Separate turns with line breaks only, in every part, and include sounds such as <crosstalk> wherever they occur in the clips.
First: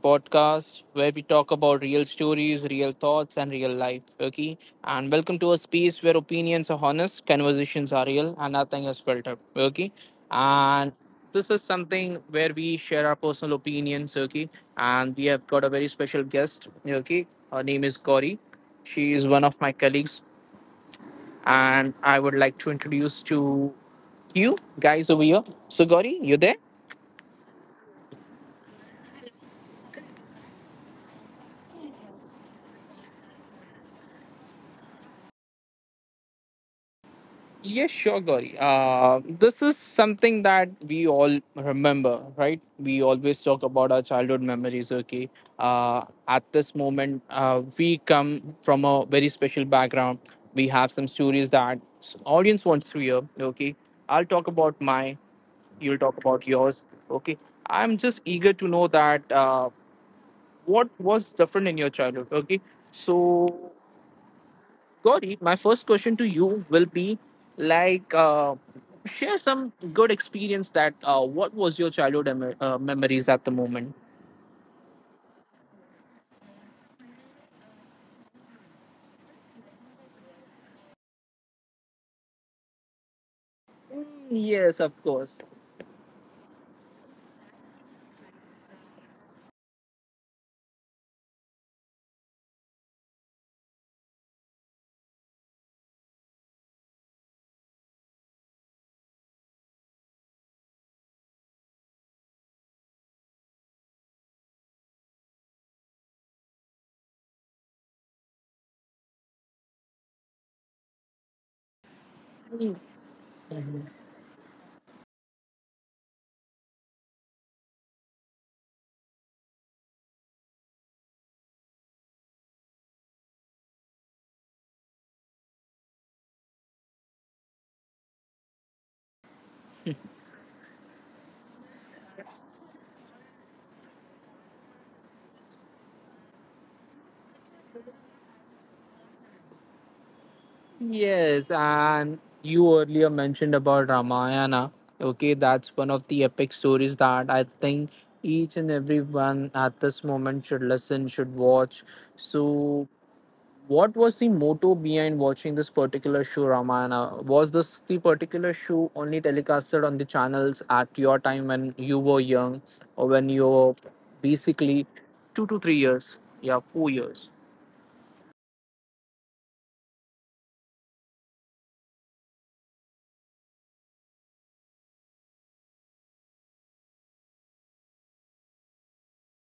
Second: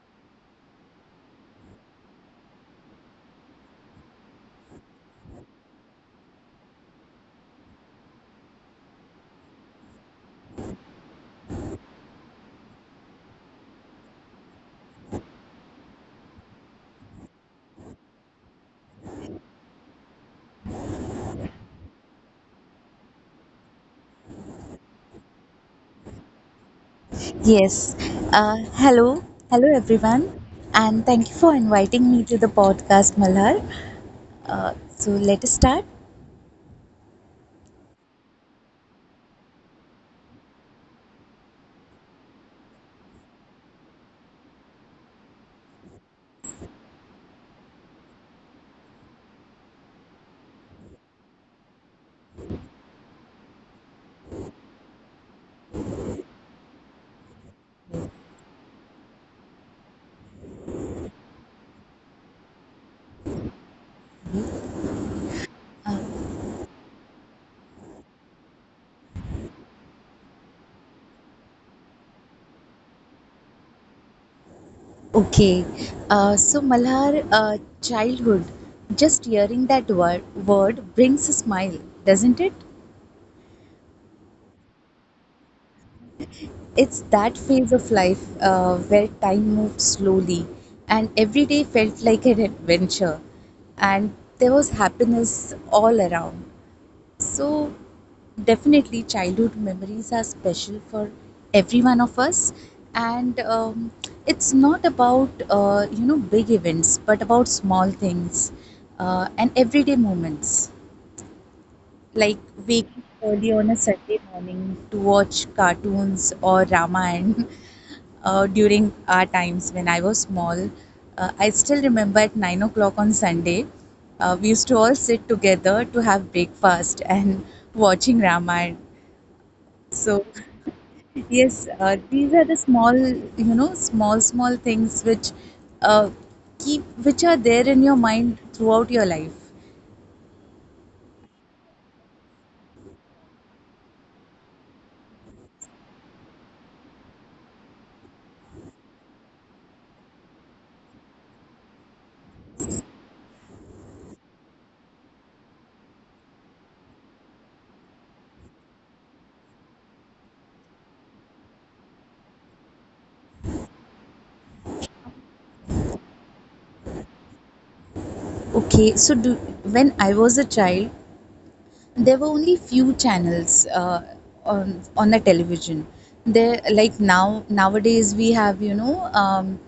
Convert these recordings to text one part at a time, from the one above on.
podcast where we talk about real stories, real thoughts, and real life. Okay, and welcome to a space where opinions are honest, conversations are real, and nothing is filtered. Okay, and this is something where we share our personal opinions. Okay, and we have got a very special guest. Okay, her name is Gauri. She is one of my colleagues, and I would like to introduce to you guys over here. So, Gauri, you there?
Yes. Hello. Hello, everyone. And thank you for inviting me to the podcast, Malhar. So, let us start.
Yes, sure, Gauri. This is something that we all remember, right? We always talk about our childhood memories, okay? At this moment, we come from a very special background. We have some stories that audience wants to hear, okay? I'll talk about mine. You'll talk about yours, okay? I'm just eager to know that what was different in your childhood, okay? So Gauri, my first question to
Uh,
you will be like, share some good experience that what was your childhood memories at the moment?
okay. So, Malhar, childhood, just hearing that word brings a smile, doesn't it?
Yes, of course.
It's that phase of life where time moved slowly, and every day felt like an adventure, and there was happiness all around. So definitely, childhood memories are special for every one of us, and it's not about you know, big events, but about small things and everyday moments, like
Mm,
waking early on a Sunday morning to watch cartoons or Ramayana <laughs> during our times when I was small. I still remember at 9 o'clock on Sunday, we used to all sit together to have breakfast and <laughs> watching Ramayana. So yes, these are the small, small, small things which uh, keep, which are there in your mind throughout your life.
yes, and you earlier mentioned about Ramayana. Okay, that's one of the epic stories that I think each and everyone at this moment should listen, should watch. So what was the motto behind watching this particular show, Ramayana? Was this the particular show only telecasted on the channels at your time when you were young, or when you were basically 2 to 3 years? Yeah, 4 years.
Okay, so do, when I was a child, there were only few channels on the television. There, like now, nowadays we have, you know,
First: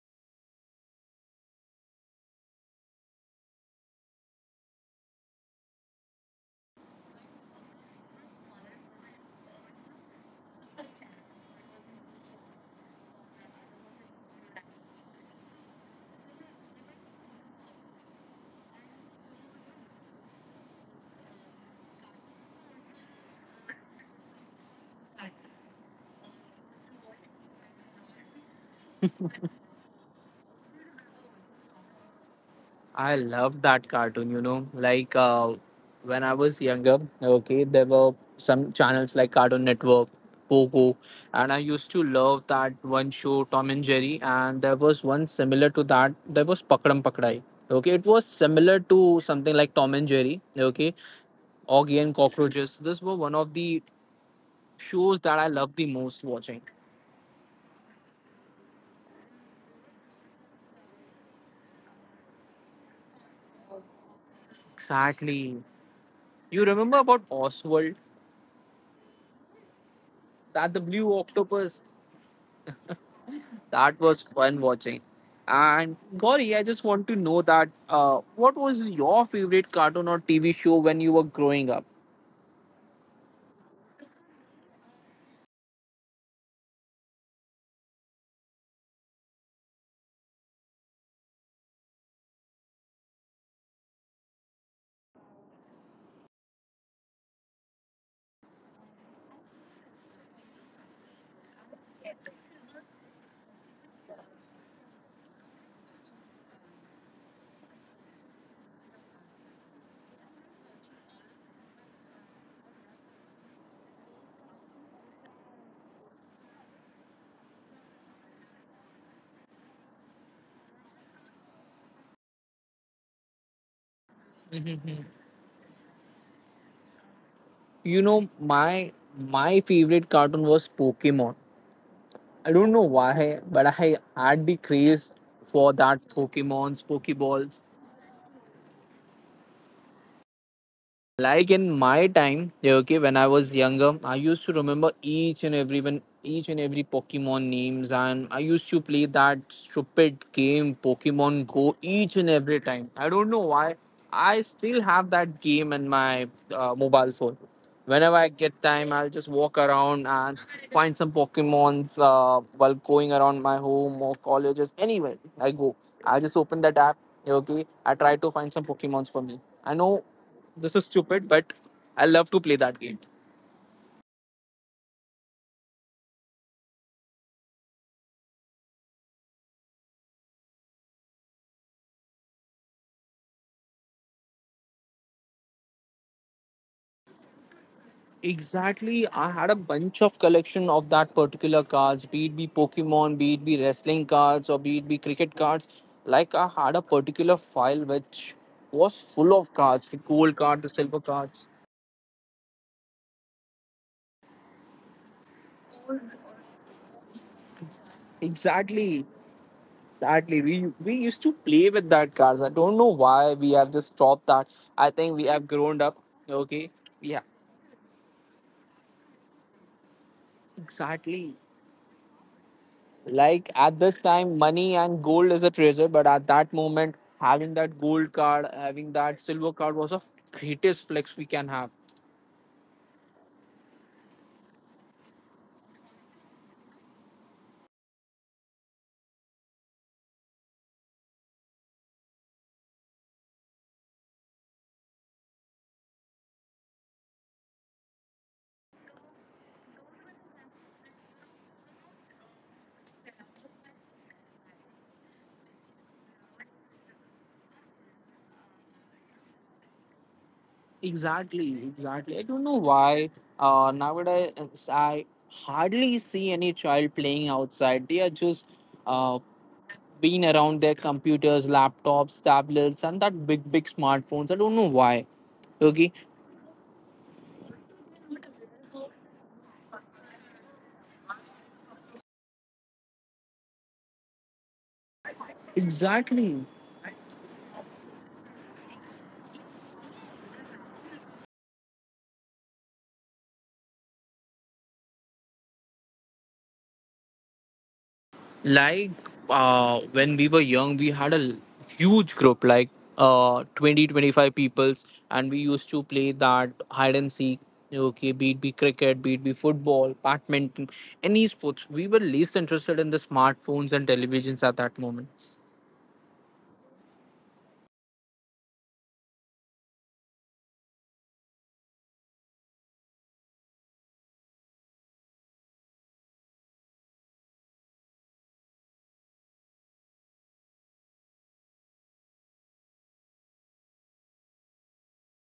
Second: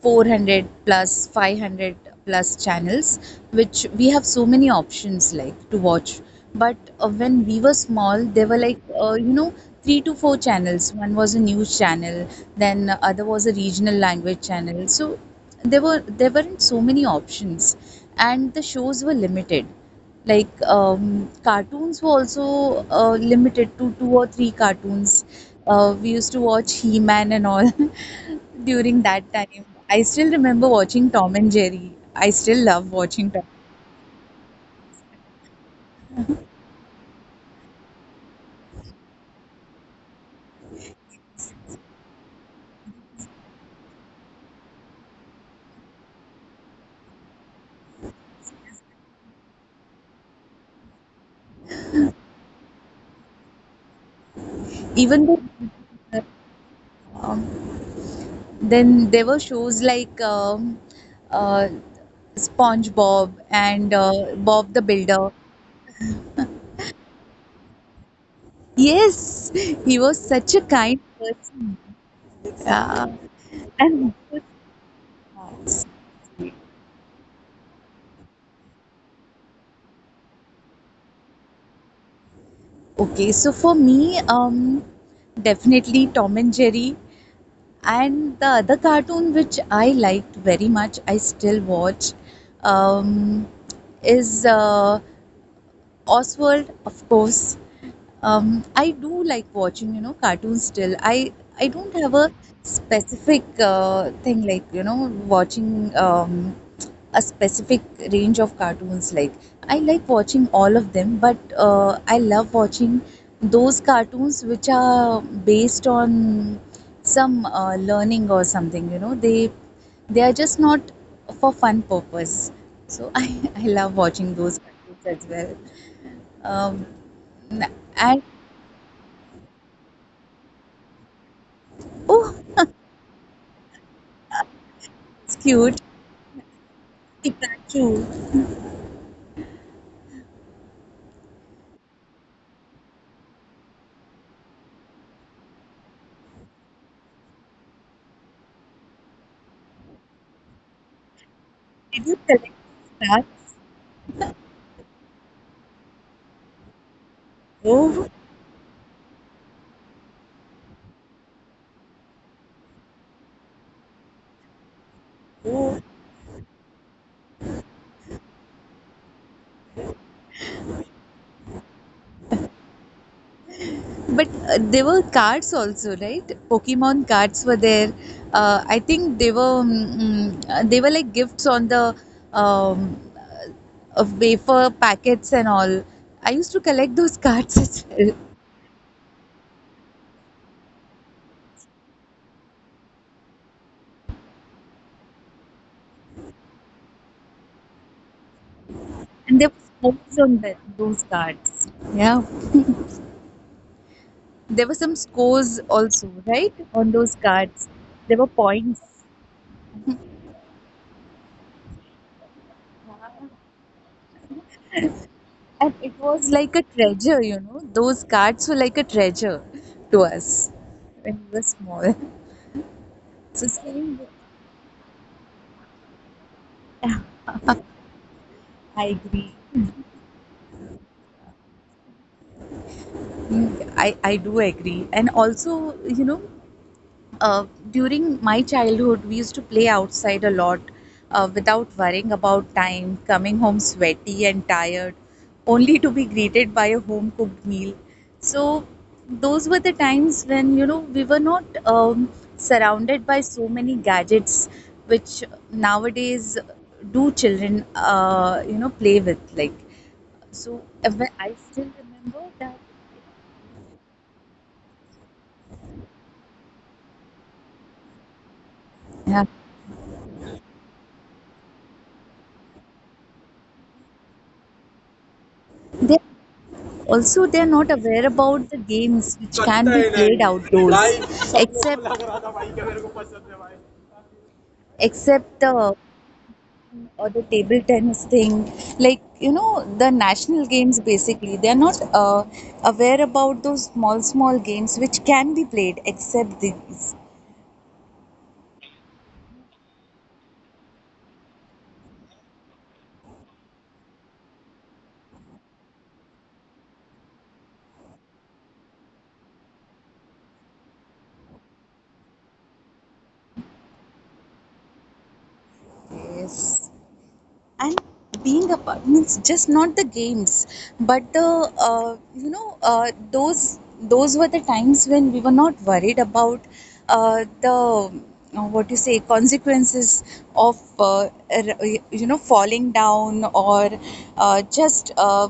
400 plus 500 plus channels, which we have so many options like to watch. But when we were small, there were like you know, three to four channels. One was a news channel, then the other was a regional language channel. So there were, there weren't so many options, and the shows were limited. Like cartoons were also limited to two or three cartoons. We used to watch He-Man and all <laughs> during that time. I still remember watching Tom and Jerry. I still love
I
watching Tom.
love that cartoon, you know. Like when I was younger, okay, there were some channels like Cartoon Network, Pogo, and I used to love that one show, Tom and Jerry. And there was one similar to that, there was Pakram Pakdai. Okay, it was similar to something like Tom and Jerry, okay, Augie and Cockroaches. This were one of the shows
Even
that
though
I loved the most watching.
um, then there were shows like uh, SpongeBob and Bob the Builder.
Exactly. You remember about Oswald,
Yes, he was such a
that the
kind
blue
person.
octopus?
Yeah,
That
and
was fun watching. And Gauri, I just want to know that what was your favorite cartoon or TV show when you were growing up?
okay, so for me, definitely Tom and Jerry. And the other cartoon which I liked very much, I still watch, um, is Oswald, of course. I do like watching, you know, cartoons still. I don't have a specific thing, like, you know, watching a specific range of cartoons. Like, I like watching all of them, but I love watching those cartoons which are based on some learning or something, you know. They are just not for fun purpose. So <laughs> I love watching those cartoons as well. um,
You know,
and
my favorite cartoon was Pokemon.
oh,
I don't know
<laughs>
why, but I had the craze
it's
for
cute.
that Pokemon's Pokeballs.
Pikachu.
Like in my time, yeah, okay, when I was younger, I used to remember each and every one, each and every Pokemon names, and I used to play that stupid game Pokemon Go
Did
each
you
and
collect
every time. I don't
that?
know why. I still have that game in my mobile phone. Whenever
Oh.
I get time, I'll just walk around and find some Pokemon while going around my home or colleges. Anywhere I go,
Oh.
I just open that app. Yeah, okay, I try to find some Pokemons for me. I know this is stupid, but I love to play that game.
But there were cards also, right? Pokemon cards were there. I think they were they were like gifts on the um, wafer packets and all. I used to collect those <laughs> cards as well,
Exactly. I had a bunch of collection of that particular cards, be it be Pokemon, be it be wrestling cards, or be it be cricket cards. Like I had a particular file which was full
and
of
there were
cards, the
scores
gold
on
card, the silver
those
cards.
cards. Yeah, there were some scores also, right? On those cards, there were points,
Exactly. Exactly. We used to play with that cards. I don't know why we have just stopped that. I think we have
and
grown
it
up.
was like a
Okay.
treasure.
Yeah.
You know, those cards were like a treasure to us when
Exactly.
we were small. <laughs> So
Like at this
same.
time, money and gold is a treasure, but at that moment, having that gold card,
I
having that
agree.
silver card was the greatest flex we can have.
Mm, I do agree. And also, you know, uh, during my childhood, we used to play outside a lot without worrying about time, coming home sweaty and tired, only to be greeted by a home cooked meal. So, those were the times when, you know, we were not surrounded by so many gadgets, which nowadays do children, you know, play with. Like, so I
Exactly,
still
exactly. I don't
remember
know why nowadays I hardly see any child playing outside. They are just uh,
that.
being around their computers, laptops, tablets, and that big, big smartphones. I don't know why. Okay,
They also, they are not aware about the games which can be played outdoors, except the
exactly.
or the table tennis thing. Like, you know, the national games basically, they are not aware about those small, small games which can be played except these.
Like when we were young we had a huge group like 20 25 peoples, and we used to play that hide and seek. Okay, be it be cricket, be it be football, badminton, any sports, we were least interested in the smartphones and televisions at that moment.
Yes, and being a part means just not the games, but the you know, those were the times when we were not worried about the what you say, consequences of, er- you know, falling down or just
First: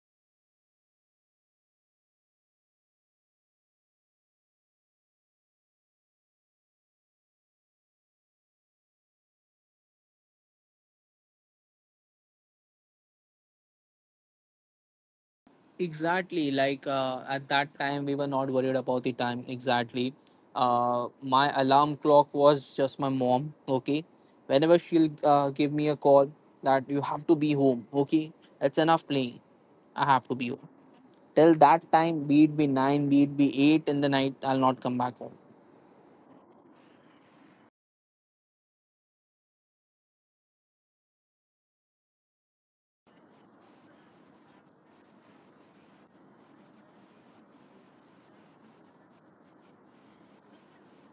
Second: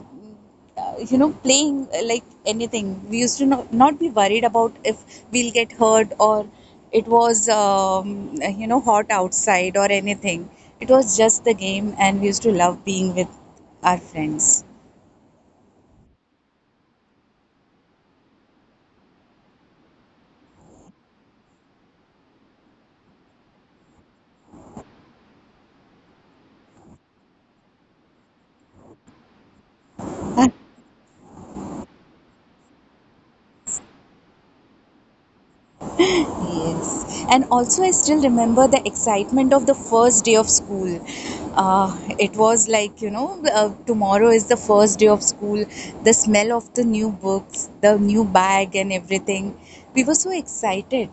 you know, playing, like anything. We used to not be worried about if we'll get hurt, or it was, you know, hot outside, or anything. It was just the game, and we used to love being with our friends.
Exactly. Like at that time, we were not worried about the time exactly. My alarm clock was just my mom. Okay, whenever she'll give me a call that you have to be home. Okay, it's enough playing. I have to be home. Till that time, be it be nine, be it be eight in the night, I'll not come back home.
Yes, and also I still remember the excitement of the first day of school. It was like, you know, tomorrow is the first day of school, the smell of the new books, the new bag, and everything. We were so excited.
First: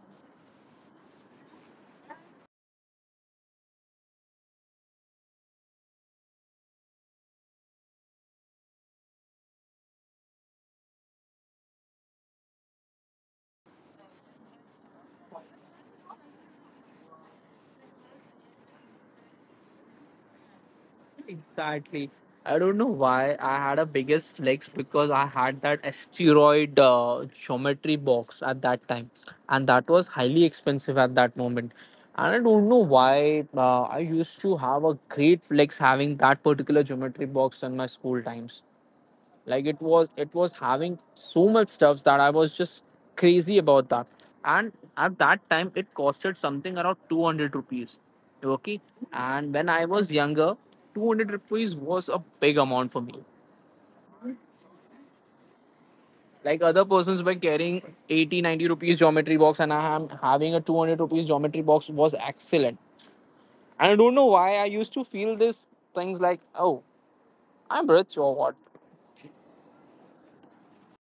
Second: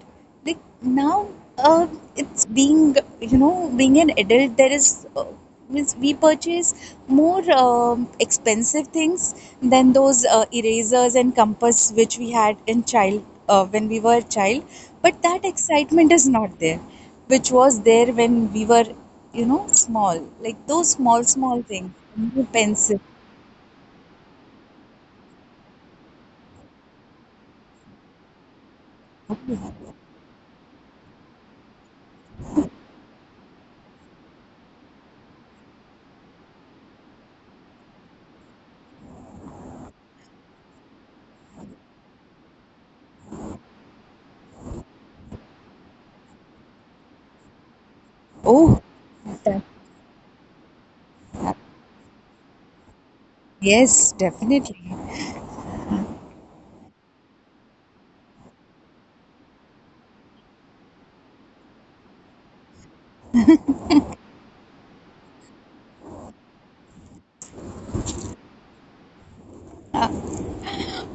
Like now, uh, it's being, you know, being an adult, there is. Means we purchase more expensive things than those erasers and compass which we had in child when we were a child, but that excitement is not there which was there when we were, you know, small, like those small, small things.
Exactly.
New
I don't know
pencil.
why I had a biggest flex because I had that asteroid geometry box at that time, and that was highly expensive at that moment. And I don't know why I used to have a great flex having that particular geometry box in my school times, like it was having so much stuff that I was just crazy about that. And at that time it costed something around 200 rupees. Okay,
Oh,
and
that,
when I was younger, 200 rupees was a big amount for me.
yes, definitely.
Like other persons were carrying 80, 90 rupees geometry box and I am having a 200 rupees geometry box was excellent. And I don't know why I used to feel this things like, oh, I'm rich or what,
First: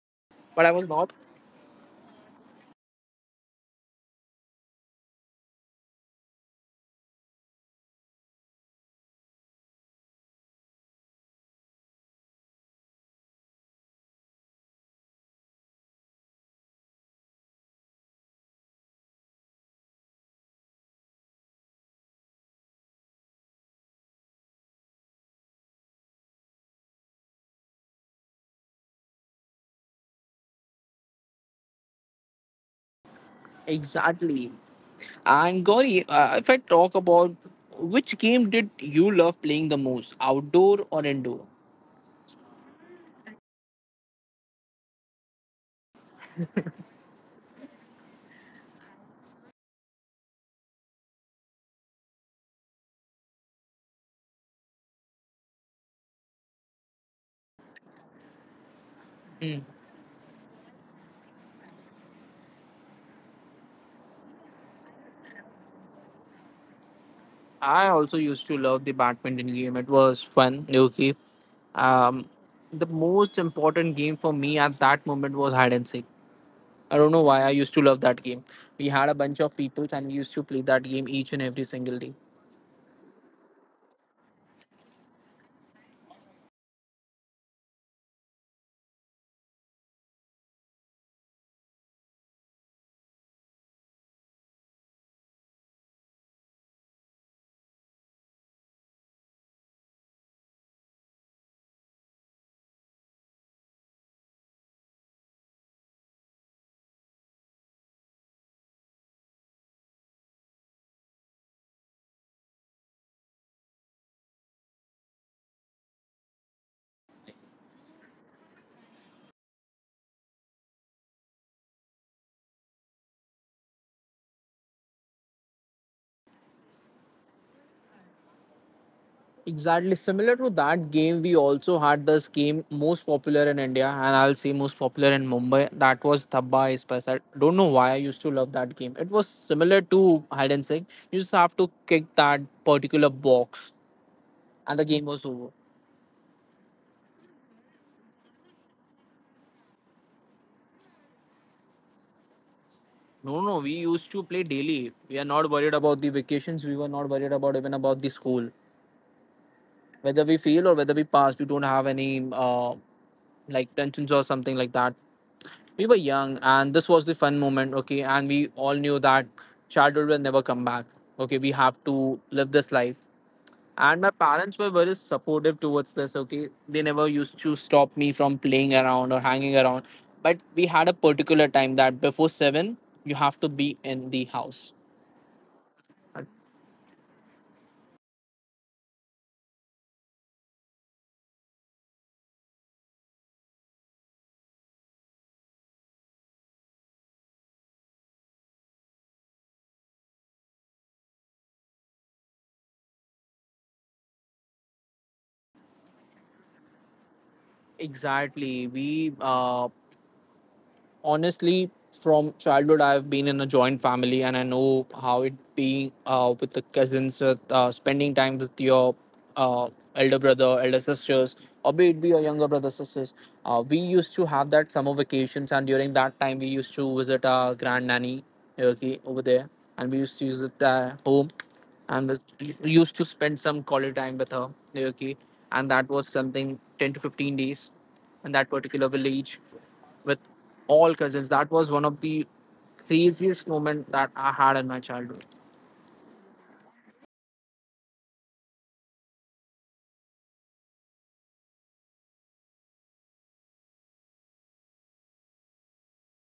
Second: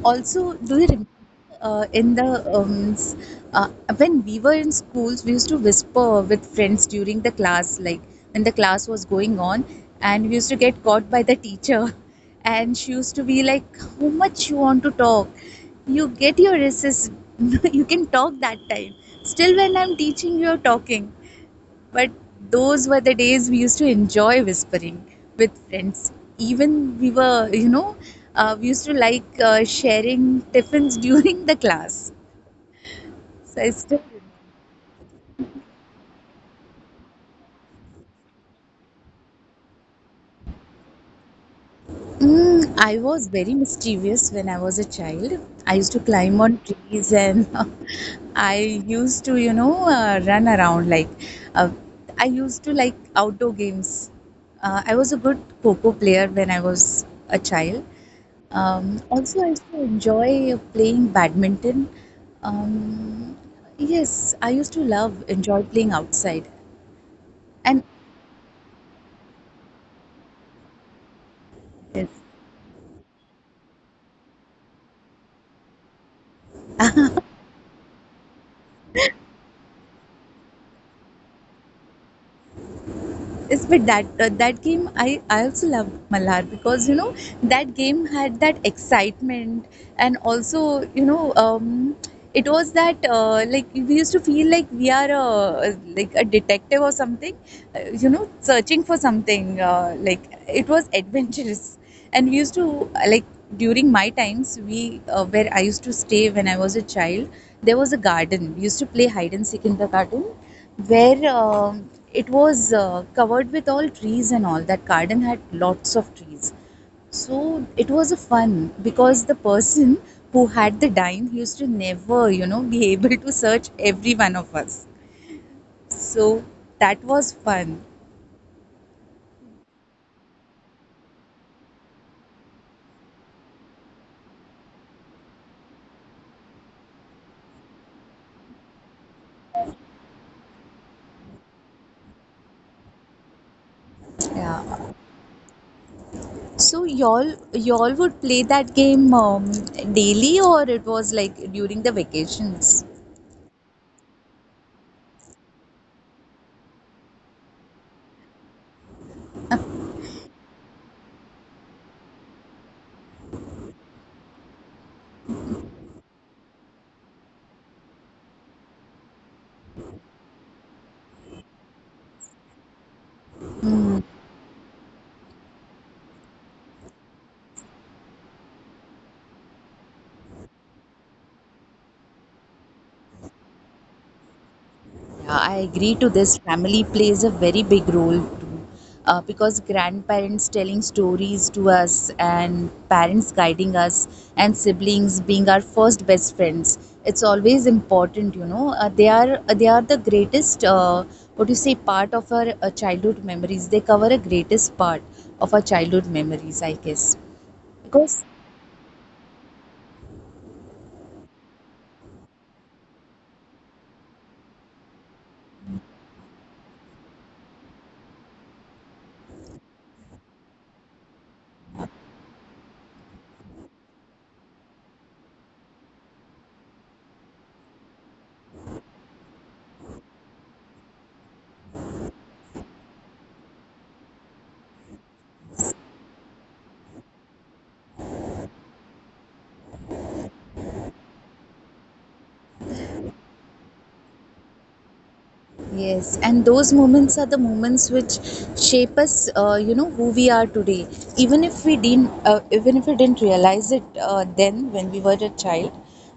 Also,
but I
do you
was
remember
not
in the um, s- uh, when we were in schools, we used to whisper with friends during the class, like when the class was going on, and we used to get caught by the teacher, <laughs> and she used to be like, "How much you want to talk? You get your recess. <laughs> You can talk that time. Still, when I'm teaching, you're talking." But those were the days we used to enjoy whispering with friends. Even we were, you know, we used to like sharing tiffins <laughs> during the class. So I still.
exactly. And Gauri, if I talk about which game did you love playing the most, outdoor or indoor?
Mm, I was very mischievous when I was a child. I used to climb on trees and <laughs> I used to, you know, run around. Like, uh, I used to like outdoor games. I was a good Coco player when I was a child. Also, I
Mm.
used to enjoy playing badminton. Um, yes, I used to love enjoy playing outside,
I
and
also used to love the badminton game. It was fun, okay.
yes.
Um, the most important game for me at that moment was hide and seek. I don't know why I used to love that game. We had a bunch of people and we used to play that game each and every single day.
Yes, but that that game, I also love, Malhar, because you know, that game had that excitement, and also you know, it was that, like, we used to feel like we are a, like a detective or something, you know, searching for something, like it was adventurous. And we used to, like, during my times, we where I used to stay when I was a child, there was a garden. We used to play hide and seek in the garden, where um, it was covered with all trees, and all. That garden had lots of trees, so it was a fun because the person who had the dime, he used to never, you know, be <laughs> able to search every one of us. So that was fun.
Exactly similar to that game, we also had this game most popular in India, and I'll say most popular in Mumbai. That was Thabba Is Paisa. Don't know why I used to love that game. It was similar to hide and seek. You just have to kick that particular box, and the game
Yeah,
was over.
so y'all would play that game, daily, or it was like during the vacations?
No, no, we used to play daily. We are not worried about the vacations. We were not worried about even about the school, whether we fail or whether we pass. We don't have any like tensions or something like that. We were young and this was the fun moment. Okay, and we all knew that childhood will never come back. Okay, we have to live this life. And my
Hmm.
parents were very supportive towards this. Okay, they never used to stop me from playing around or hanging around, but we had a particular time that before 7 you have to be in the house.
Yeah, I agree to this. Family plays a very big role too, because grandparents telling stories to us, and parents guiding us, and siblings being our first best friends. It's always important, you know. They are the greatest. What you say, part of our childhood memories. They cover a greatest part of our childhood memories, I guess. Because
Exactly, we honestly, from childhood I have been in a joint family and I know how it being with the cousins, with, spending time with your uh, elder brother, elder sisters, or be it be your younger brother, sisters. We used to have that summer vacations, and during that time we used to visit our grand nanny. Okay, over there, and we used to visit their home, and we used to spend some quality time with her. Okay, and that was something 10 to 15 days in that particular village with all cousins. That was one of the craziest moment that I had in my childhood.
yes, and those moments are the moments which shape us, you know, who we are today. Even if we didn't, even if we didn't realize it then when we were a child,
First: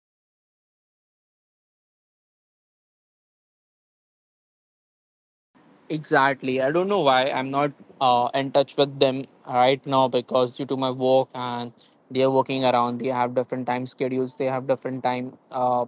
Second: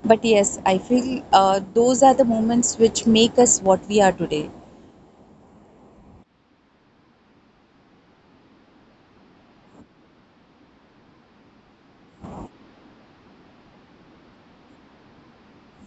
but yes, I feel those are the moments which make us what we are today.
Exactly. I don't know why I'm not in touch with them right now because due to my work and they're working around, they have different time schedules, they have different time.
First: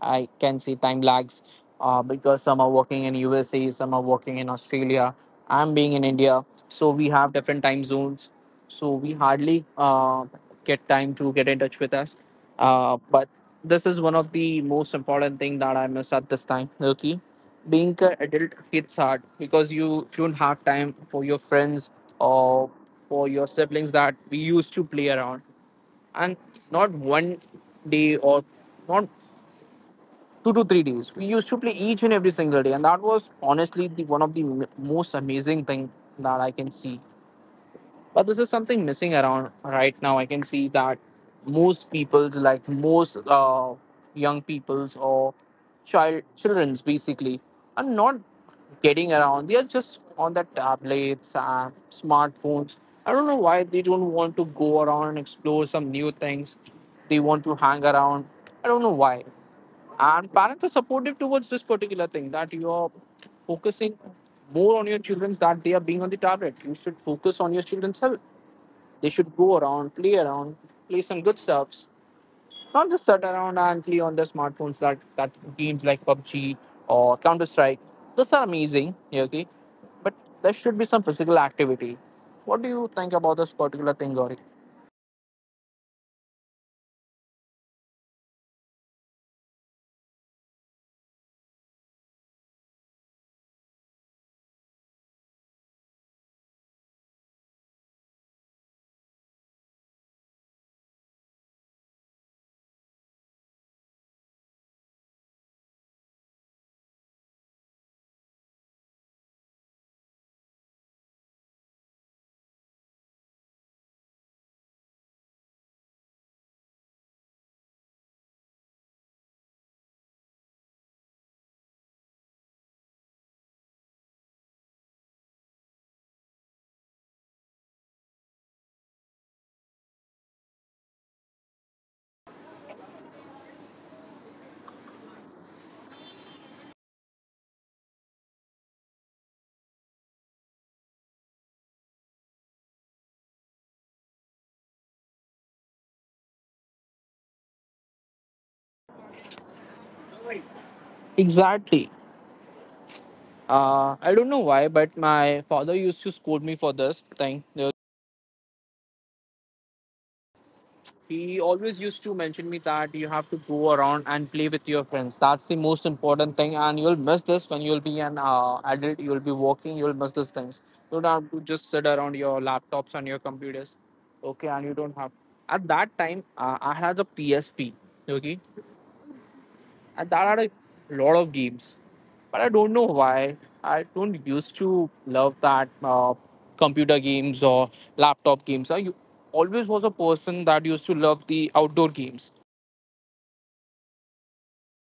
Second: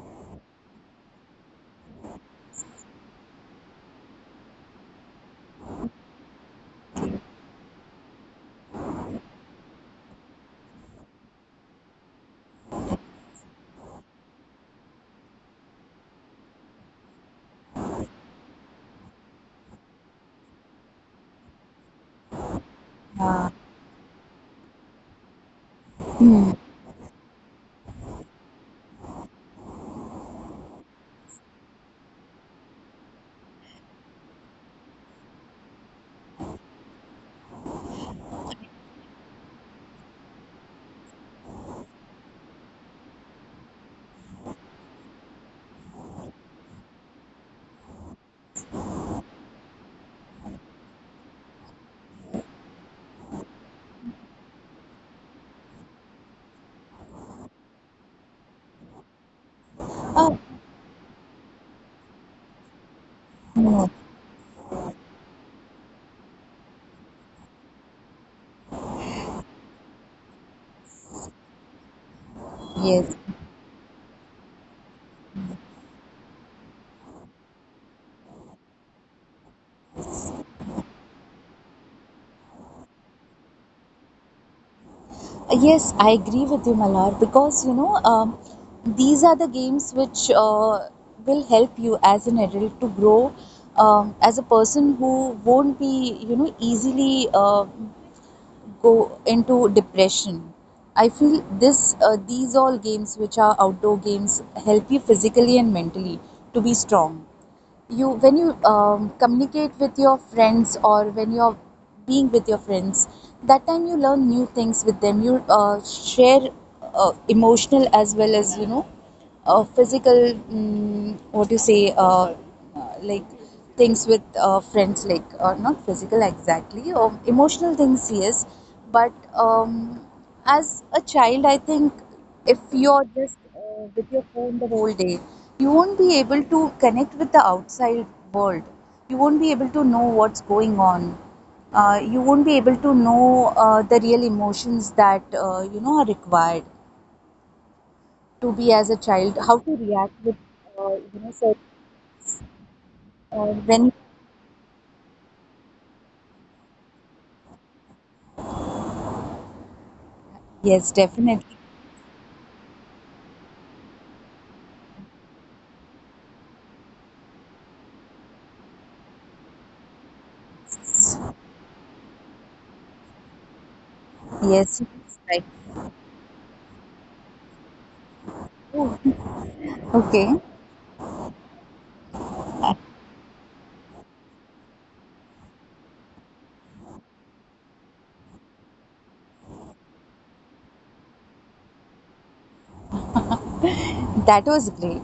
I can see time lags because some are working in USA, some are working in Australia. I'm being in India, so we have different time zones. So we hardly get time to get in touch with us. But this is one of the most important thing that I miss at this time. Okay, being an adult hits hard because you don't have time for your friends or for your
Ah.
siblings that we used to play around, and
Hmm.
not one day or not 2 to 3 days. We used to play each and every single day, and that was honestly the one of the most amazing thing that I can see. But this is something missing around right now. I can see that most people's, like most young people's or childrens basically, are not getting around. They are just on their tablets and smartphones. I don't know why they don't want to go around and explore some new things. They want to hang around. I don't know why. And
Oh,
parents are supportive towards this particular thing that you are
no.
focusing more on your children's that they are being on the tablet. You should focus on your children's health. They should go around, play some good stuffs, not just
Yes.
sit around and play on their smartphones. That games like PUBG or Counter Strike. Those are amazing. Yeah, okay, but there should be some physical activity. What do you think about this particular thing, Gauri?
Yes, I agree with you, Malar, because you know, these are the games which will help you as an adult to grow as a person who won't be, you know, easily go into depression. I feel this, these all games which are outdoor games help you physically and mentally to be strong. You, when you communicate with your friends, or when you're being with your friends, that time you learn new things with them. You share emotional as well as, you know, physical, mm, what you say, like things with friends, like not physical exactly, emotional things, yes. But as a child, I think if you're just with your phone the whole day, you won't be able to connect with the outside world. You won't be able to know what's going on. You won't be able to know the real emotions that, you know, are required to be as a child. How to react with you know, certain
Exactly.
uh, when
I don't know why, but my father used to scold me for this thing.
yes,
He
definitely,
always used to mention me that you have to go around and play with your friends. That's the most important thing, and you'll miss this when you'll be an adult. You'll be working. You'll miss these things. You don't
yes,
have to just sit around your laptops and your computers, okay? And you
yes,
don't have.
right.
At that time, I had a PSP, okay?
Oh,
And that
okay,
are a lot of games. But I don't know why. I don't used to love that computer games or laptop games. Always was a person that used to love the outdoor games.
that was great.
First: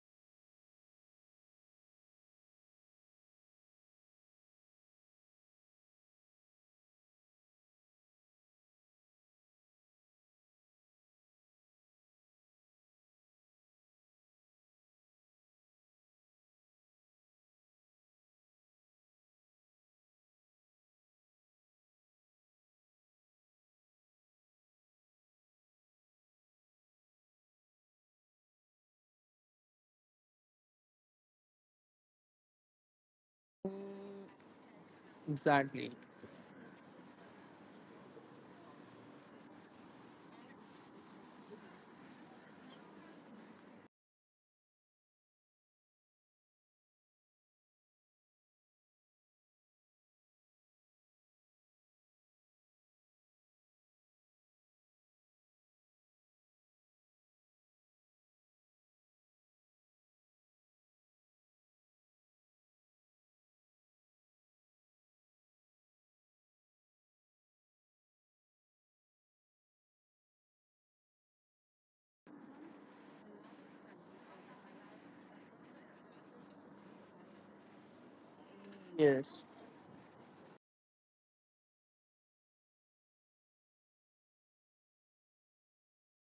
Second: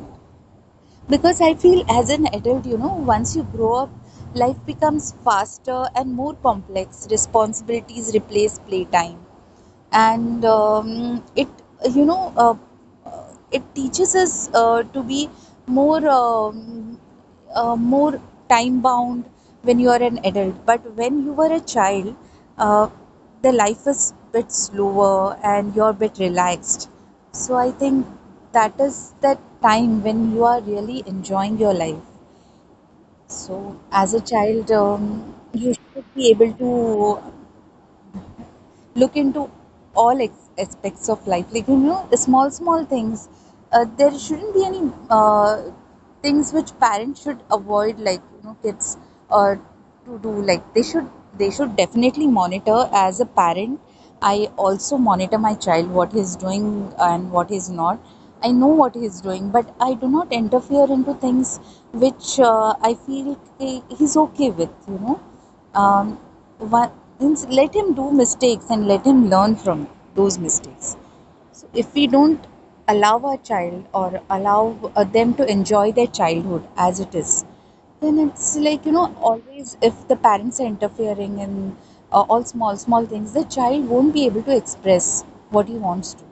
Because I feel as an adult, you know, once you grow up life becomes faster and more complex, responsibilities replace playtime. And it you know uh, it teaches us to be more more time bound when you are an adult, but when you were a child, uh, the life is bit slower and you're a bit relaxed. So I think that is that time when you are really enjoying your life. So as a child, you
Exactly.
should be able to look into all aspects of life, like you know, small small things. There shouldn't be any things which parents should avoid, like you know, kids uh, to do, like they should, they should definitely monitor as a parent. I also monitor my child, what he's doing and what he's not. I know what he's doing, but I do not interfere into things which I feel he's okay with, you know. um, One, let him do mistakes and let him learn from those mistakes. So if we don't allow our child, or allow them to enjoy their childhood as it is, then it's like, you know,
Yes.
always if the parents are interfering in all small small things, the child won't be able to express what he wants to.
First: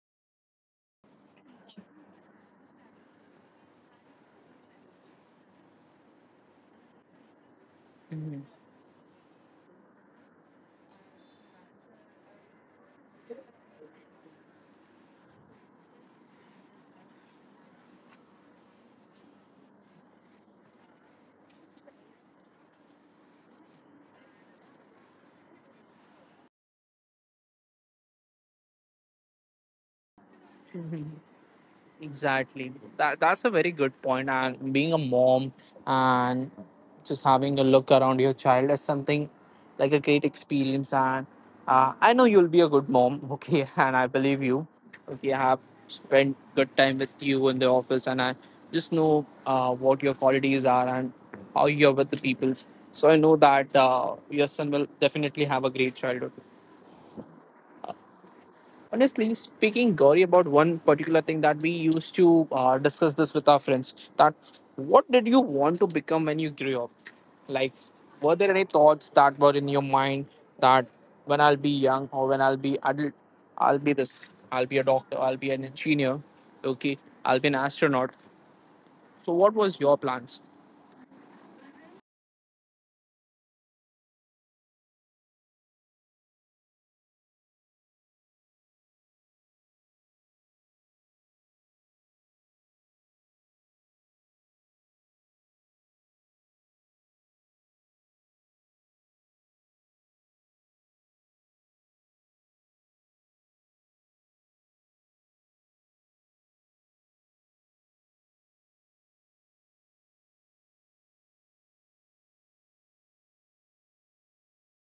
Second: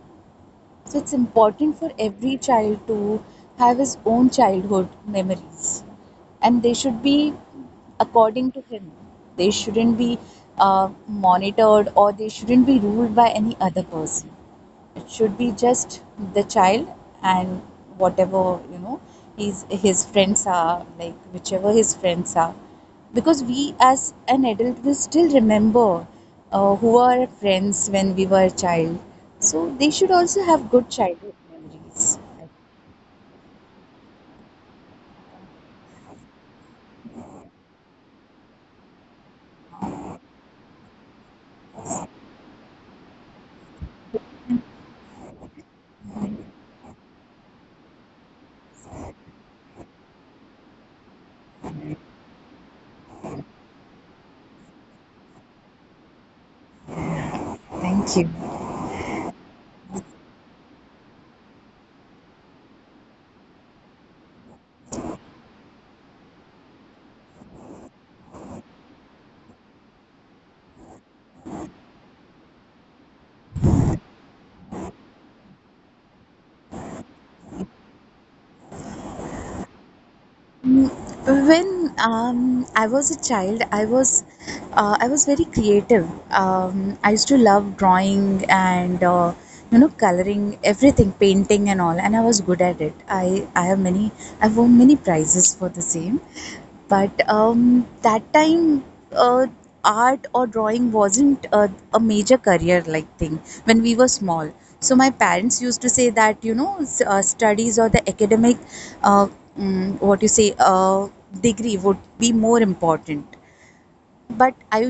So it's important for every child to have his own childhood memories, and they should be
Mhm.
according to him. They shouldn't be monitored, or they shouldn't be ruled by any other person. It should be just the child and whatever, you know, his friends are, like whichever his friends are, because we as an adult will still remember who are our friends when we were a child. So they should also have good
<laughs>
childhood memories.
Exactly. That's a very good point. And being a mom and just having a look around your child is something like a great experience. And I know you'll be a good mom. <laughs> Okay, and I believe you. Okay, I have spent good time with you in the office, and I just know what your qualities are and how you're with the people. So I know that your son will definitely have a great childhood.
Thank you.
Honestly speaking, Gauri, about one particular thing that we used to discuss this with our friends that what did you want to become when you grew up? Like, were there any thoughts that were in your mind that when I'll be young or when I'll be adult, I'll be this, I'll be a doctor, I'll be an engineer, okay, I'll be an astronaut. So, what was your plans?
Mm, when I was a child, I was very creative. I used to love drawing and you know, coloring everything, painting and all, and I was good at it. I have many, I've won many prizes for the same. But that time uh, art or drawing wasn't a major career like thing when we were small. So my parents used to say that, you know, studies or the academic uh, what you say, degree would be more important. But i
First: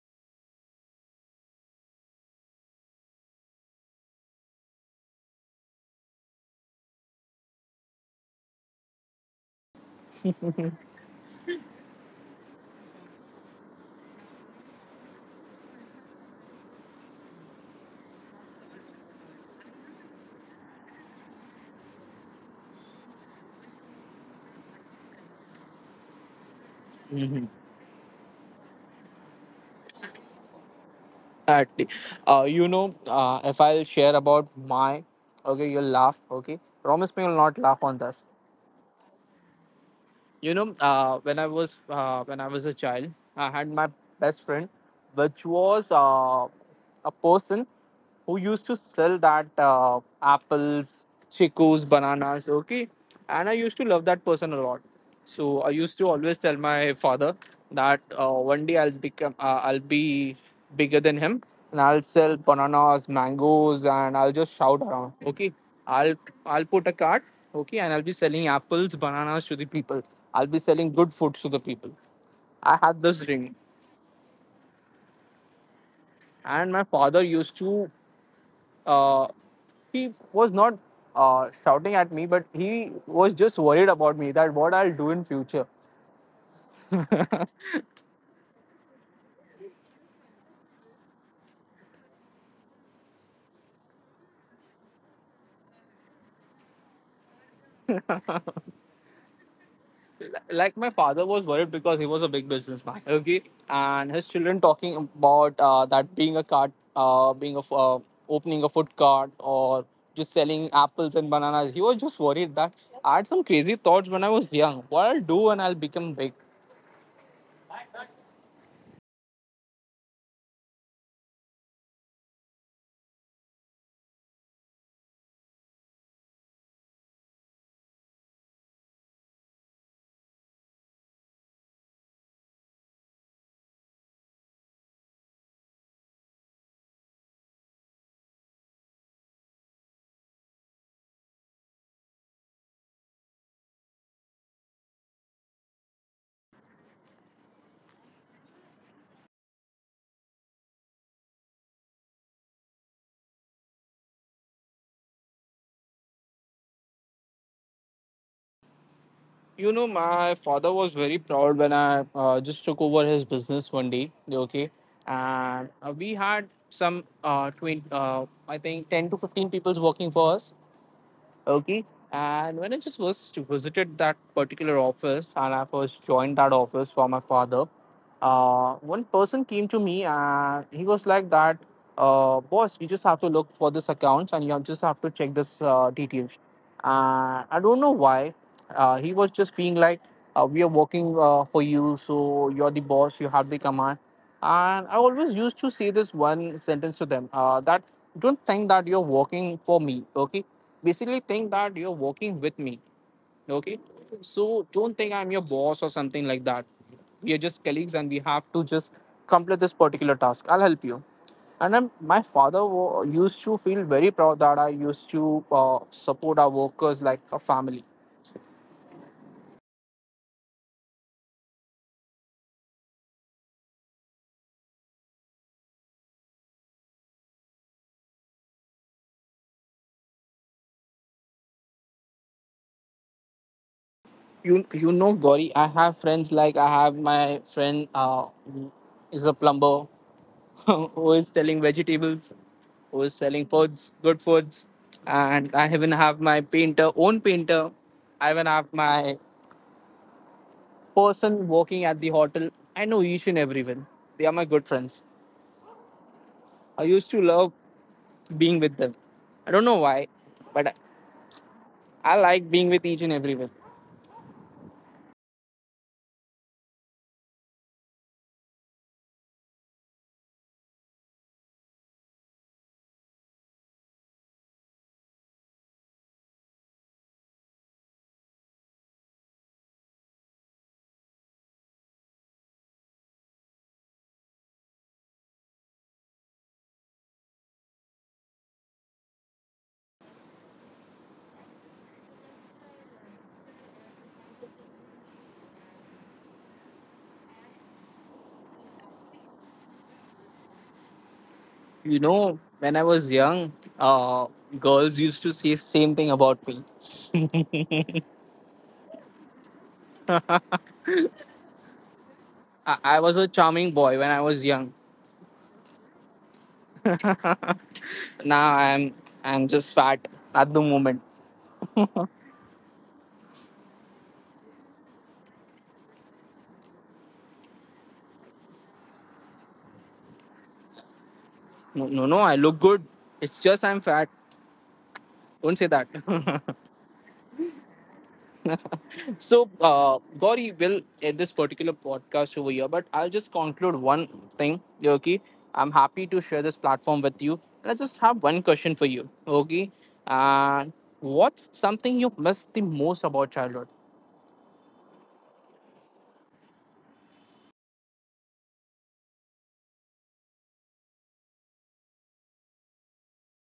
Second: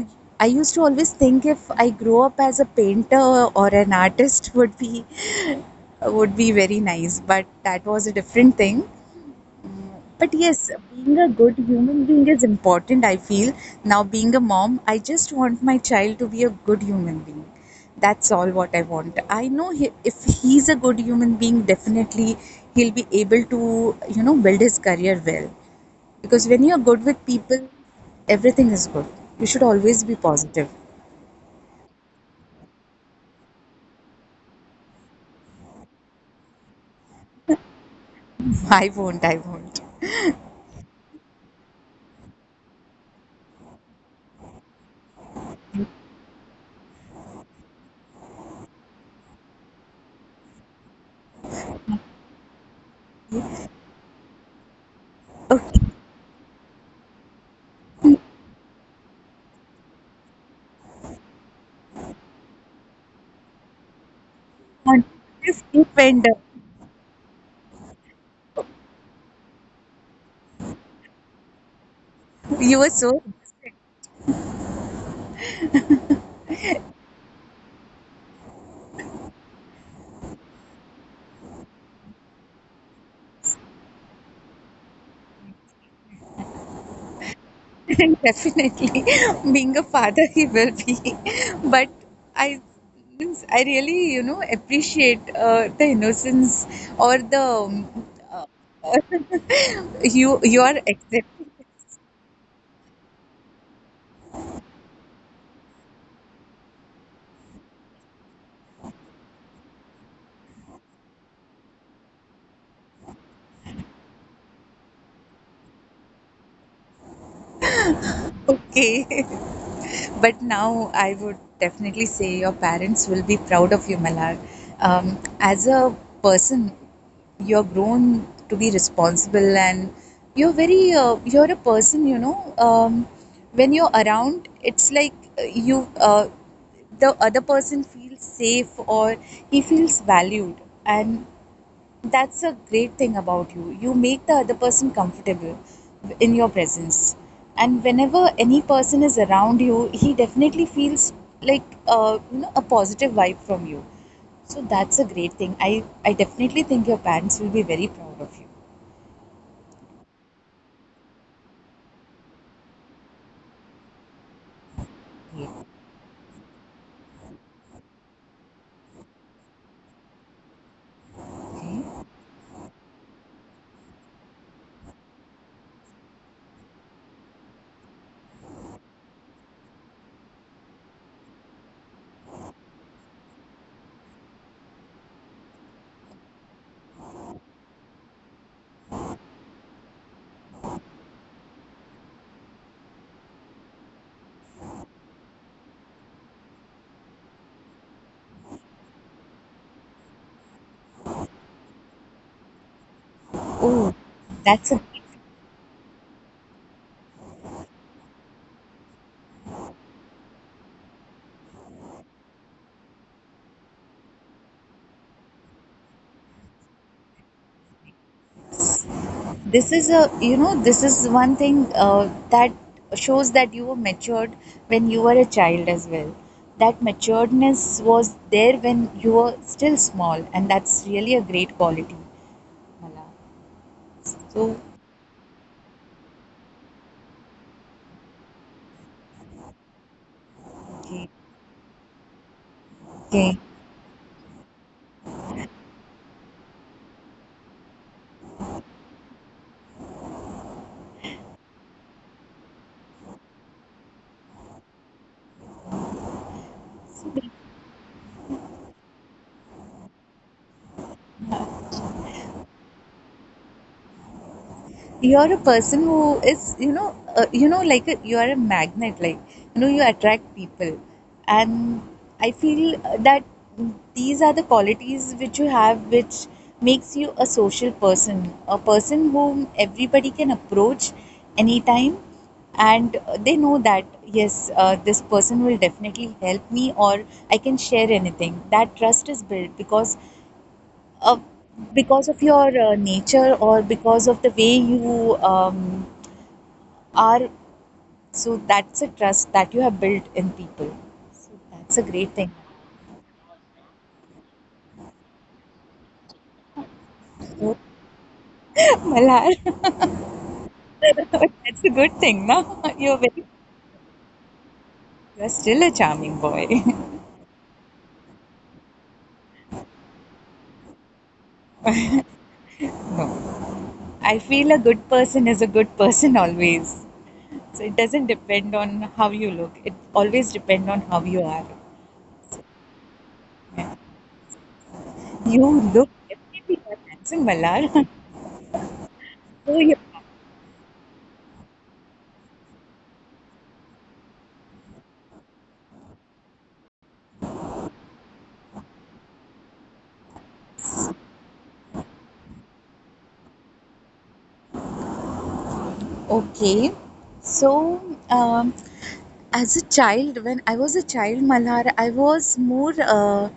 i used to always think if I grow up as a painter or an artist <laughs> would be, would be very nice, but that was a different thing. But yes, being a good human being is important, I feel. Now, being a mom, I just want my child to be a good human being. That's all what I want. I know he, if he's a good human being, definitely he'll be able to, you know, build his career well. Because when you're good with
hmm
people, everything is good. You should always be positive.
At, if I'll share about my, okay, you'll laugh, okay. Promise me you'll not laugh on this.
<laughs> I won't, I won't.
When I was a child, I had my best friend, which was a person who used to sell that apples, chicos, bananas, okay, and I
Okay.
used
<laughs>
to love that person a lot. So I
Okay.
used to always tell my father that one day I'll become I'll be bigger than him, and I'll sell bananas, mangoes, and I'll just shout around, okay.
This
i'll
vendor.
i'll put a cart, okay, and I'll be selling apples, bananas to the people. I'll be selling good foods to the people. I
You
had
were
this
so.
ring, and my father used to. Uh, he was not shouting at me, but he was just worried about me that what I'll do in future.
<laughs> Definitely, <laughs> being a father, he will be. <laughs> But I, I really, you know, appreciate the innocence or the you, you
Like
are
my father
accepting.
was worried because he was a big businessman. Okay, and his children talking about that being a cart, opening a food cart or just selling apples and bananas. He was just worried that I had some crazy thoughts when I was young. What I'll do when I'll become big.
<laughs> Okay, but now I would definitely say your parents will be proud of you, Malar. As a person, you're grown to be responsible, and you're very you're a person, you know, when you're around, it's like you the other person feels safe, or he feels valued, and that's a great thing about you. You make the other person comfortable in your presence. And whenever any person is around you, he definitely feels like you know, a positive vibe from you. So that's a great thing. I definitely think your parents will be very proud of you.
You know, my father was very proud when I just took over his business one day. Okay, and
Yeah.
we had some 20, I think 10 to 15 people's working for us. Okay.
Okay.
And when I just was visited that particular office and I first joined that office for my father, one person came to me and he was like that, boss, you just have to look for this accounts, and you just have to check this details. And I don't know why. He was just being like, we are working for you, so you're the boss, you have the command. And I always used to say this one sentence to them that don't think that you're working for me, okay? Basically think that you're working with me, okay.
Oh,
So
that's a
don't think I'm your boss or something like that. We are just colleagues and we have to just complete this particular task. I'll help you. My father used to feel very proud that I used to support our workers like a family.
this is a, you know, this is one thing that shows that you were matured when you were a child as well. That maturedness was there when you were still small, and that's really a great quality, Mala. So
You know, Gauri, I have friends. Like I have my friend is a plumber, <laughs> who
okay,
is selling vegetables, who is
okay.
selling foods, good foods. And I even have my painter, own painter. I even have my person working at the hotel. I know each and everyone. They are my good friends. I used to
So
love being with them. I don't know why, but I like being with each and everyone.
you're a person who is, you know, you know, like a, you are a magnet, like you know, you attract people. And I feel that these are the qualities which you have, which makes you a social person, a person whom everybody can approach anytime. And they know that yes, this person will definitely help me, or I can share anything. That trust is built because of, because of your nature, or because of the way you are. So that's a trust that you have built in people. So that's a
You
great thing.
know, when I was young, uh, girls used to say same thing about me.
So, <laughs> Malhar. <laughs> That's a good thing, no?
I,
<laughs>
I
You're
was
very,
a charming boy when I was young.
you're still a charming boy. <laughs>
Now I'm just fat at the moment.
No, I feel a good person is a good person always. So it doesn't depend on how you look, it always depends on how you are.
No, no, no, I look good. It's just I'm
Yeah.
fat.
You
Don't say that.
look,
<laughs>
definitely are handsome, Malhar.
So,
<laughs> So you.
Gauri will end this particular podcast over here, but I'll just conclude one thing, Yogi. I'm happy to share this platform with you. And I just have one question for you, Yogi. Uh, what's something you miss the most about childhood?
Okay, so um, as a child, when I was a child, Malhar, I was more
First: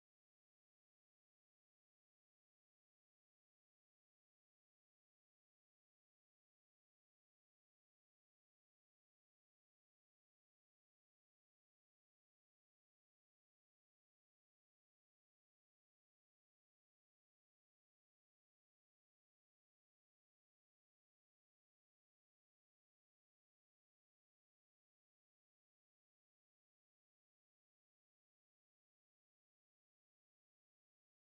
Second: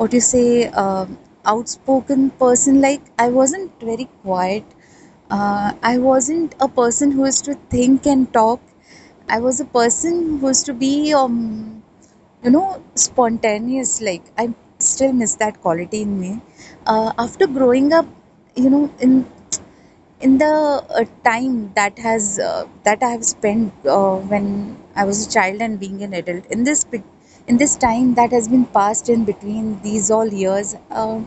what you say, outspoken person, like I wasn't very quiet. I wasn't a person who used to think and talk. I was a person who used to be you know, spontaneous. Like I still miss that quality in me after growing up, you know, in, in the time that has that I have spent when I was a child, and being an adult, in this in this time that has been passed in between these all years. um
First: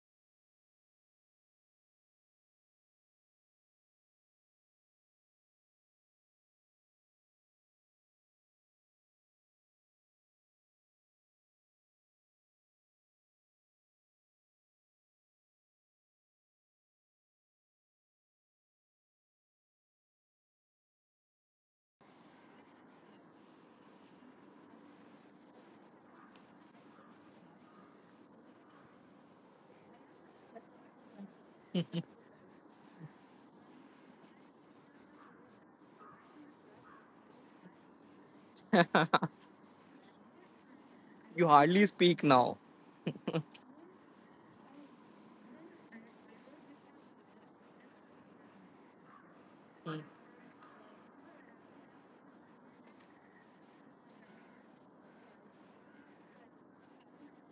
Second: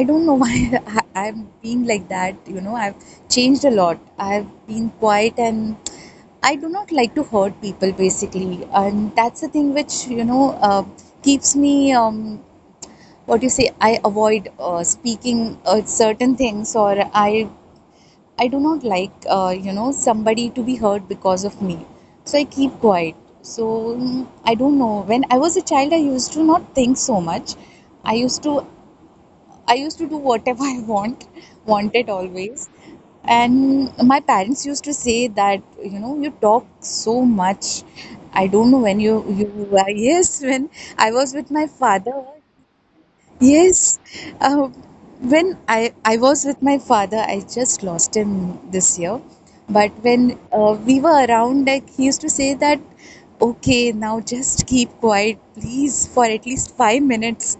I don't know <laughs> why I- I'm being like that. You know, I've changed a lot. I've been quiet, and I do not like to hurt people basically. And that's the thing which, you know, keeps me, what you say, I avoid speaking certain things, or I do not like, you know, somebody to be hurt because of me. So I keep quiet. So I don't know. When I was a child, I used to not think so much. I used to I used to do whatever <laughs> I want, wanted always. And my parents used to say that, you know, you talk so much. I don't know when you were. <laughs> Yes, when I was with
You
my
hardly
father.
speak now.
Yes. Uh, when I was with my father, I just lost him this year. But when we were around, like he used to say that, okay, now just keep quiet, please, for at least 5 minutes.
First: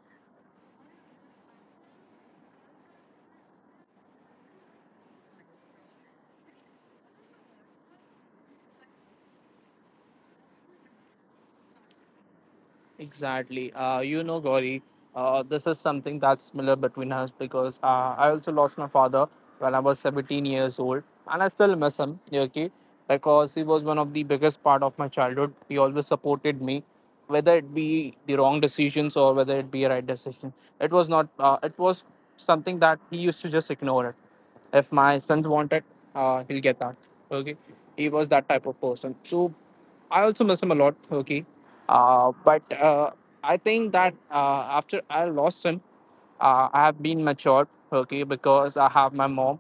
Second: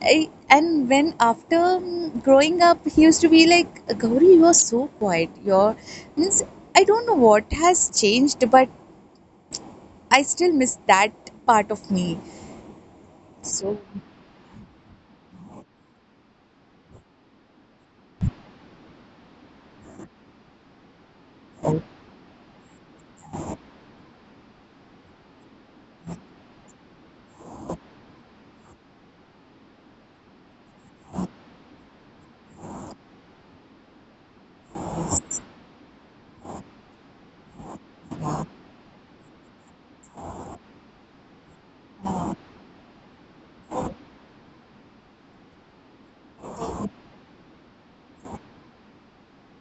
I, and when after growing up, he used to be like, Gauri, you are so quiet. You're, means, I don't know what has changed, but I still miss that part of me.
Exactly.
So,
You know, Gauri, this is something that's similar between us because I also lost my father when I was 17 years old, and I still miss him. Okay, because he was one of the biggest part of my childhood. He always supported me, whether it be the wrong decisions or whether it be a right decision. It was not. It was something that he used to just ignore it. If my sons wanted, he'll get that. Okay, he was that type of person. So I also miss him a lot, Turkey. But I think that after I lost him, I have been matured, okay. Because I have my mom,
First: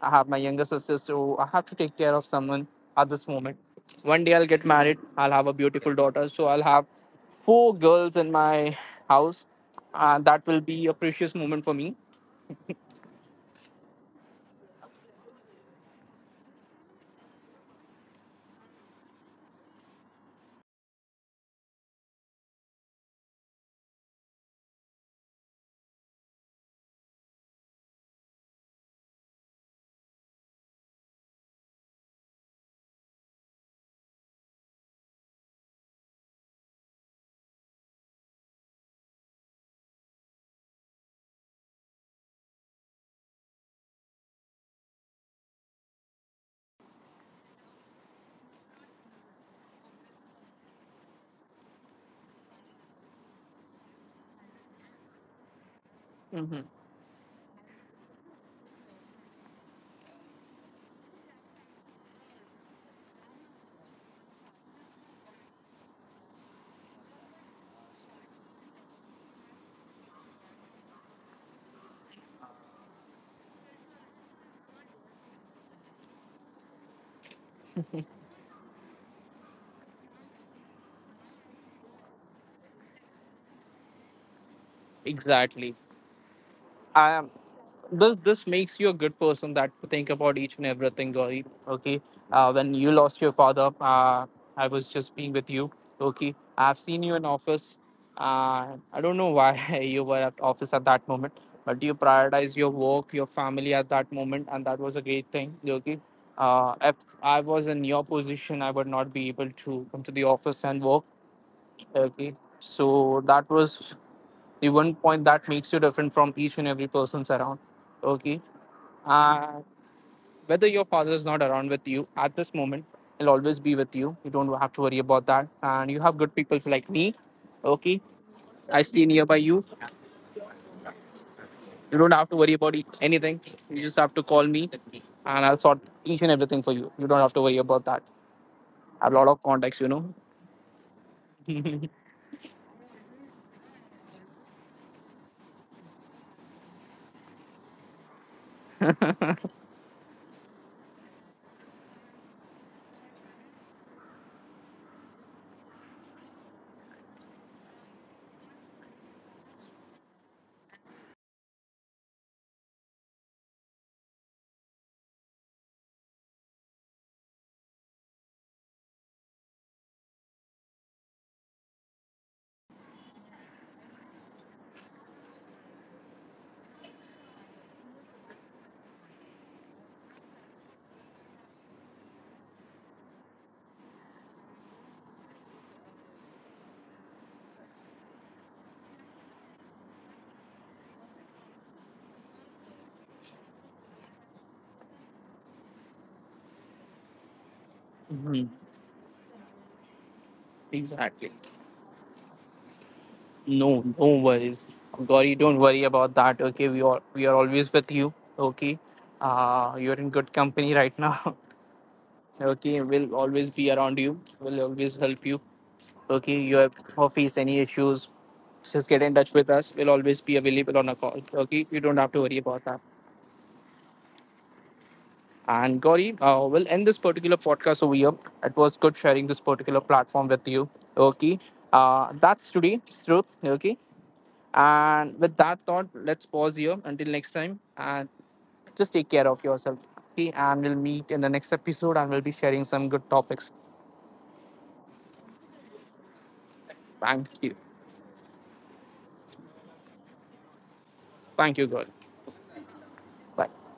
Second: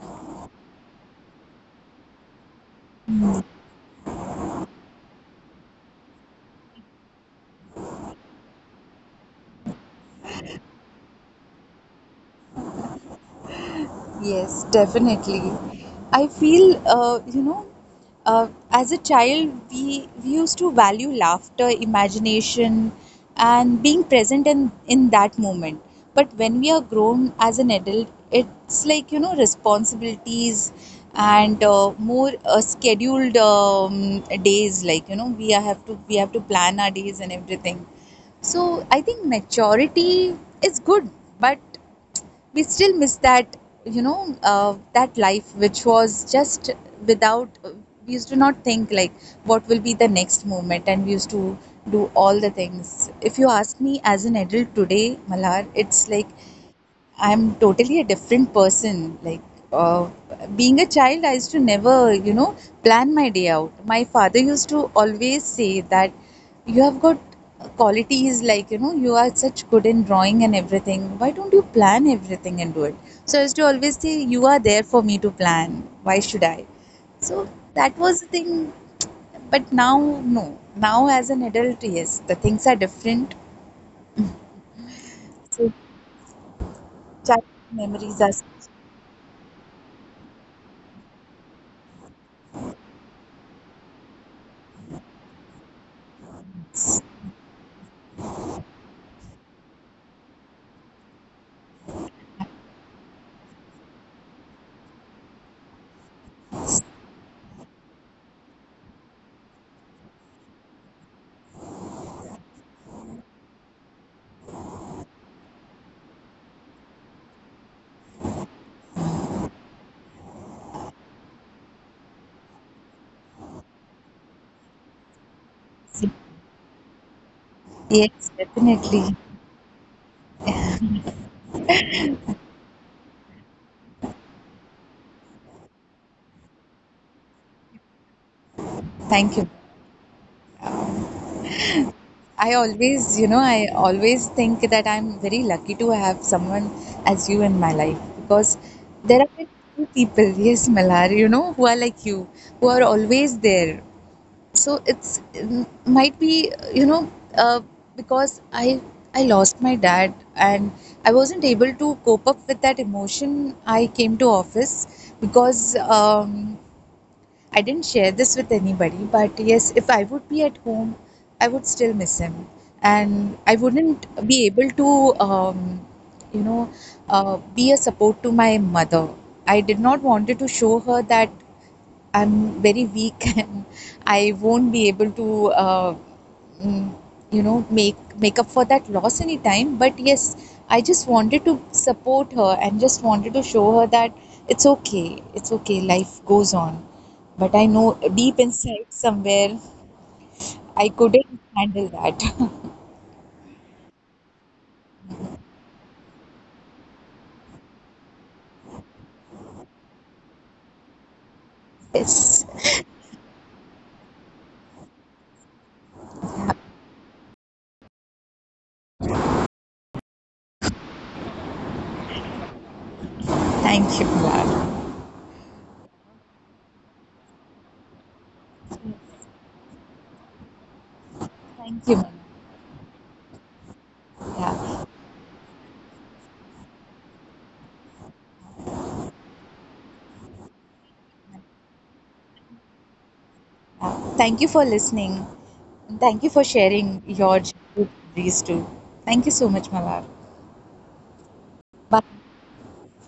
I have my younger sister, so I have to take care of someone at this moment. One day I'll get married, I'll have a beautiful daughter, so I'll have four girls in my house. And that will be a precious moment for me.
yes, definitely. I feel, you know, as a child, we used to value laughter, imagination, and being present in that moment. But when we are grown as an adult, it's like, you know, responsibilities and more scheduled days. Like, you know, we have to plan our days and everything. So I think maturity is good, but we still miss that, you know, that life which was just without we used to not think like what will be the next moment, and we used to do all the things. If you ask me as an adult today, Malhar, it's like
hmm
I'm totally a different person. Like uh, being a child, I used to never, you know, plan my day out. My father used to always say that you have got qualities, like you know, you are such good in drawing and everything. Why don't you plan everything and do it? So I used to always say, you are there for me to plan. Why should I? So that was the thing. But now, no. Now as an adult, yes, the things are different. So
Exactly. I
child
this
memories are.
this makes you a good person that think about each and everything, Gauri. Okay. When you lost your father, I was just being with you. Okay, I've seen you in office. I don't know why <laughs> you were at office at that moment, but you prioritize your work, your family at that moment, and that was a great thing. Okay. If I was in your position, I would not be able to come to the office and work, okay. So that was the one point that makes you different from each and every person's around, okay. And whether your father is not around with you at this moment, he'll always be with you. You don't have to worry about that, and you have good people like me, okay.
Yes,
I stay
definitely.
nearby you. You don't have to worry about anything. You just have to call me and I'll sort each and everything for you. You don't have to worry about that. I have a lot
Thank
of
you.
contacts, you know. <laughs>
I always, you know, I always think that I'm very lucky to have someone as you in my life, because there are very few people, <laughs> yes, Malhar, you know, who are like you, who are always there. So it's, it might be, you know, uh, because I lost my dad, and I wasn't able to cope up with that emotion. I came to office because I didn't share this with anybody, but yes, if I would be at home, I would still miss him. And I wouldn't be able to, you know, be a support to my mother. I did not wanted to show her that I'm very weak, <laughs> and I won't be able to mm, you know, make up for that loss anytime. But yes, I just wanted to support her, and just wanted to show her that it's okay, it's okay, life goes on. But I know deep
Mhm.
inside somewhere I couldn't
Exactly.
handle that.
No, no worries. Gauri, don't worry about that. Okay, we are always with you. Okay, you're in good company right now.
<laughs>
<laughs>
Yes,
Okay, we'll always be around you. We'll always help you. Okay, you have or face any issues, just get in touch with us. We'll always be available on a call. Okay, you don't have to worry about that.
thank you, Mona.
And Gauri, we'll end this particular podcast over here. It was good sharing this
Yes,
particular platform with you. Okay,
thank you,
that's
Mona.
today's truth. Okay.
Yeah.
And with
Yeah,
that thought, let's pause here until next time and just take care of yourself. Okay, and we'll meet in the next episode and we'll be sharing some good topics.
thank you for listening. Thank you for
Thank you.
sharing your childhood stories too. Thank you so much, Malar.
Thank you, God.
Bye.
Bye.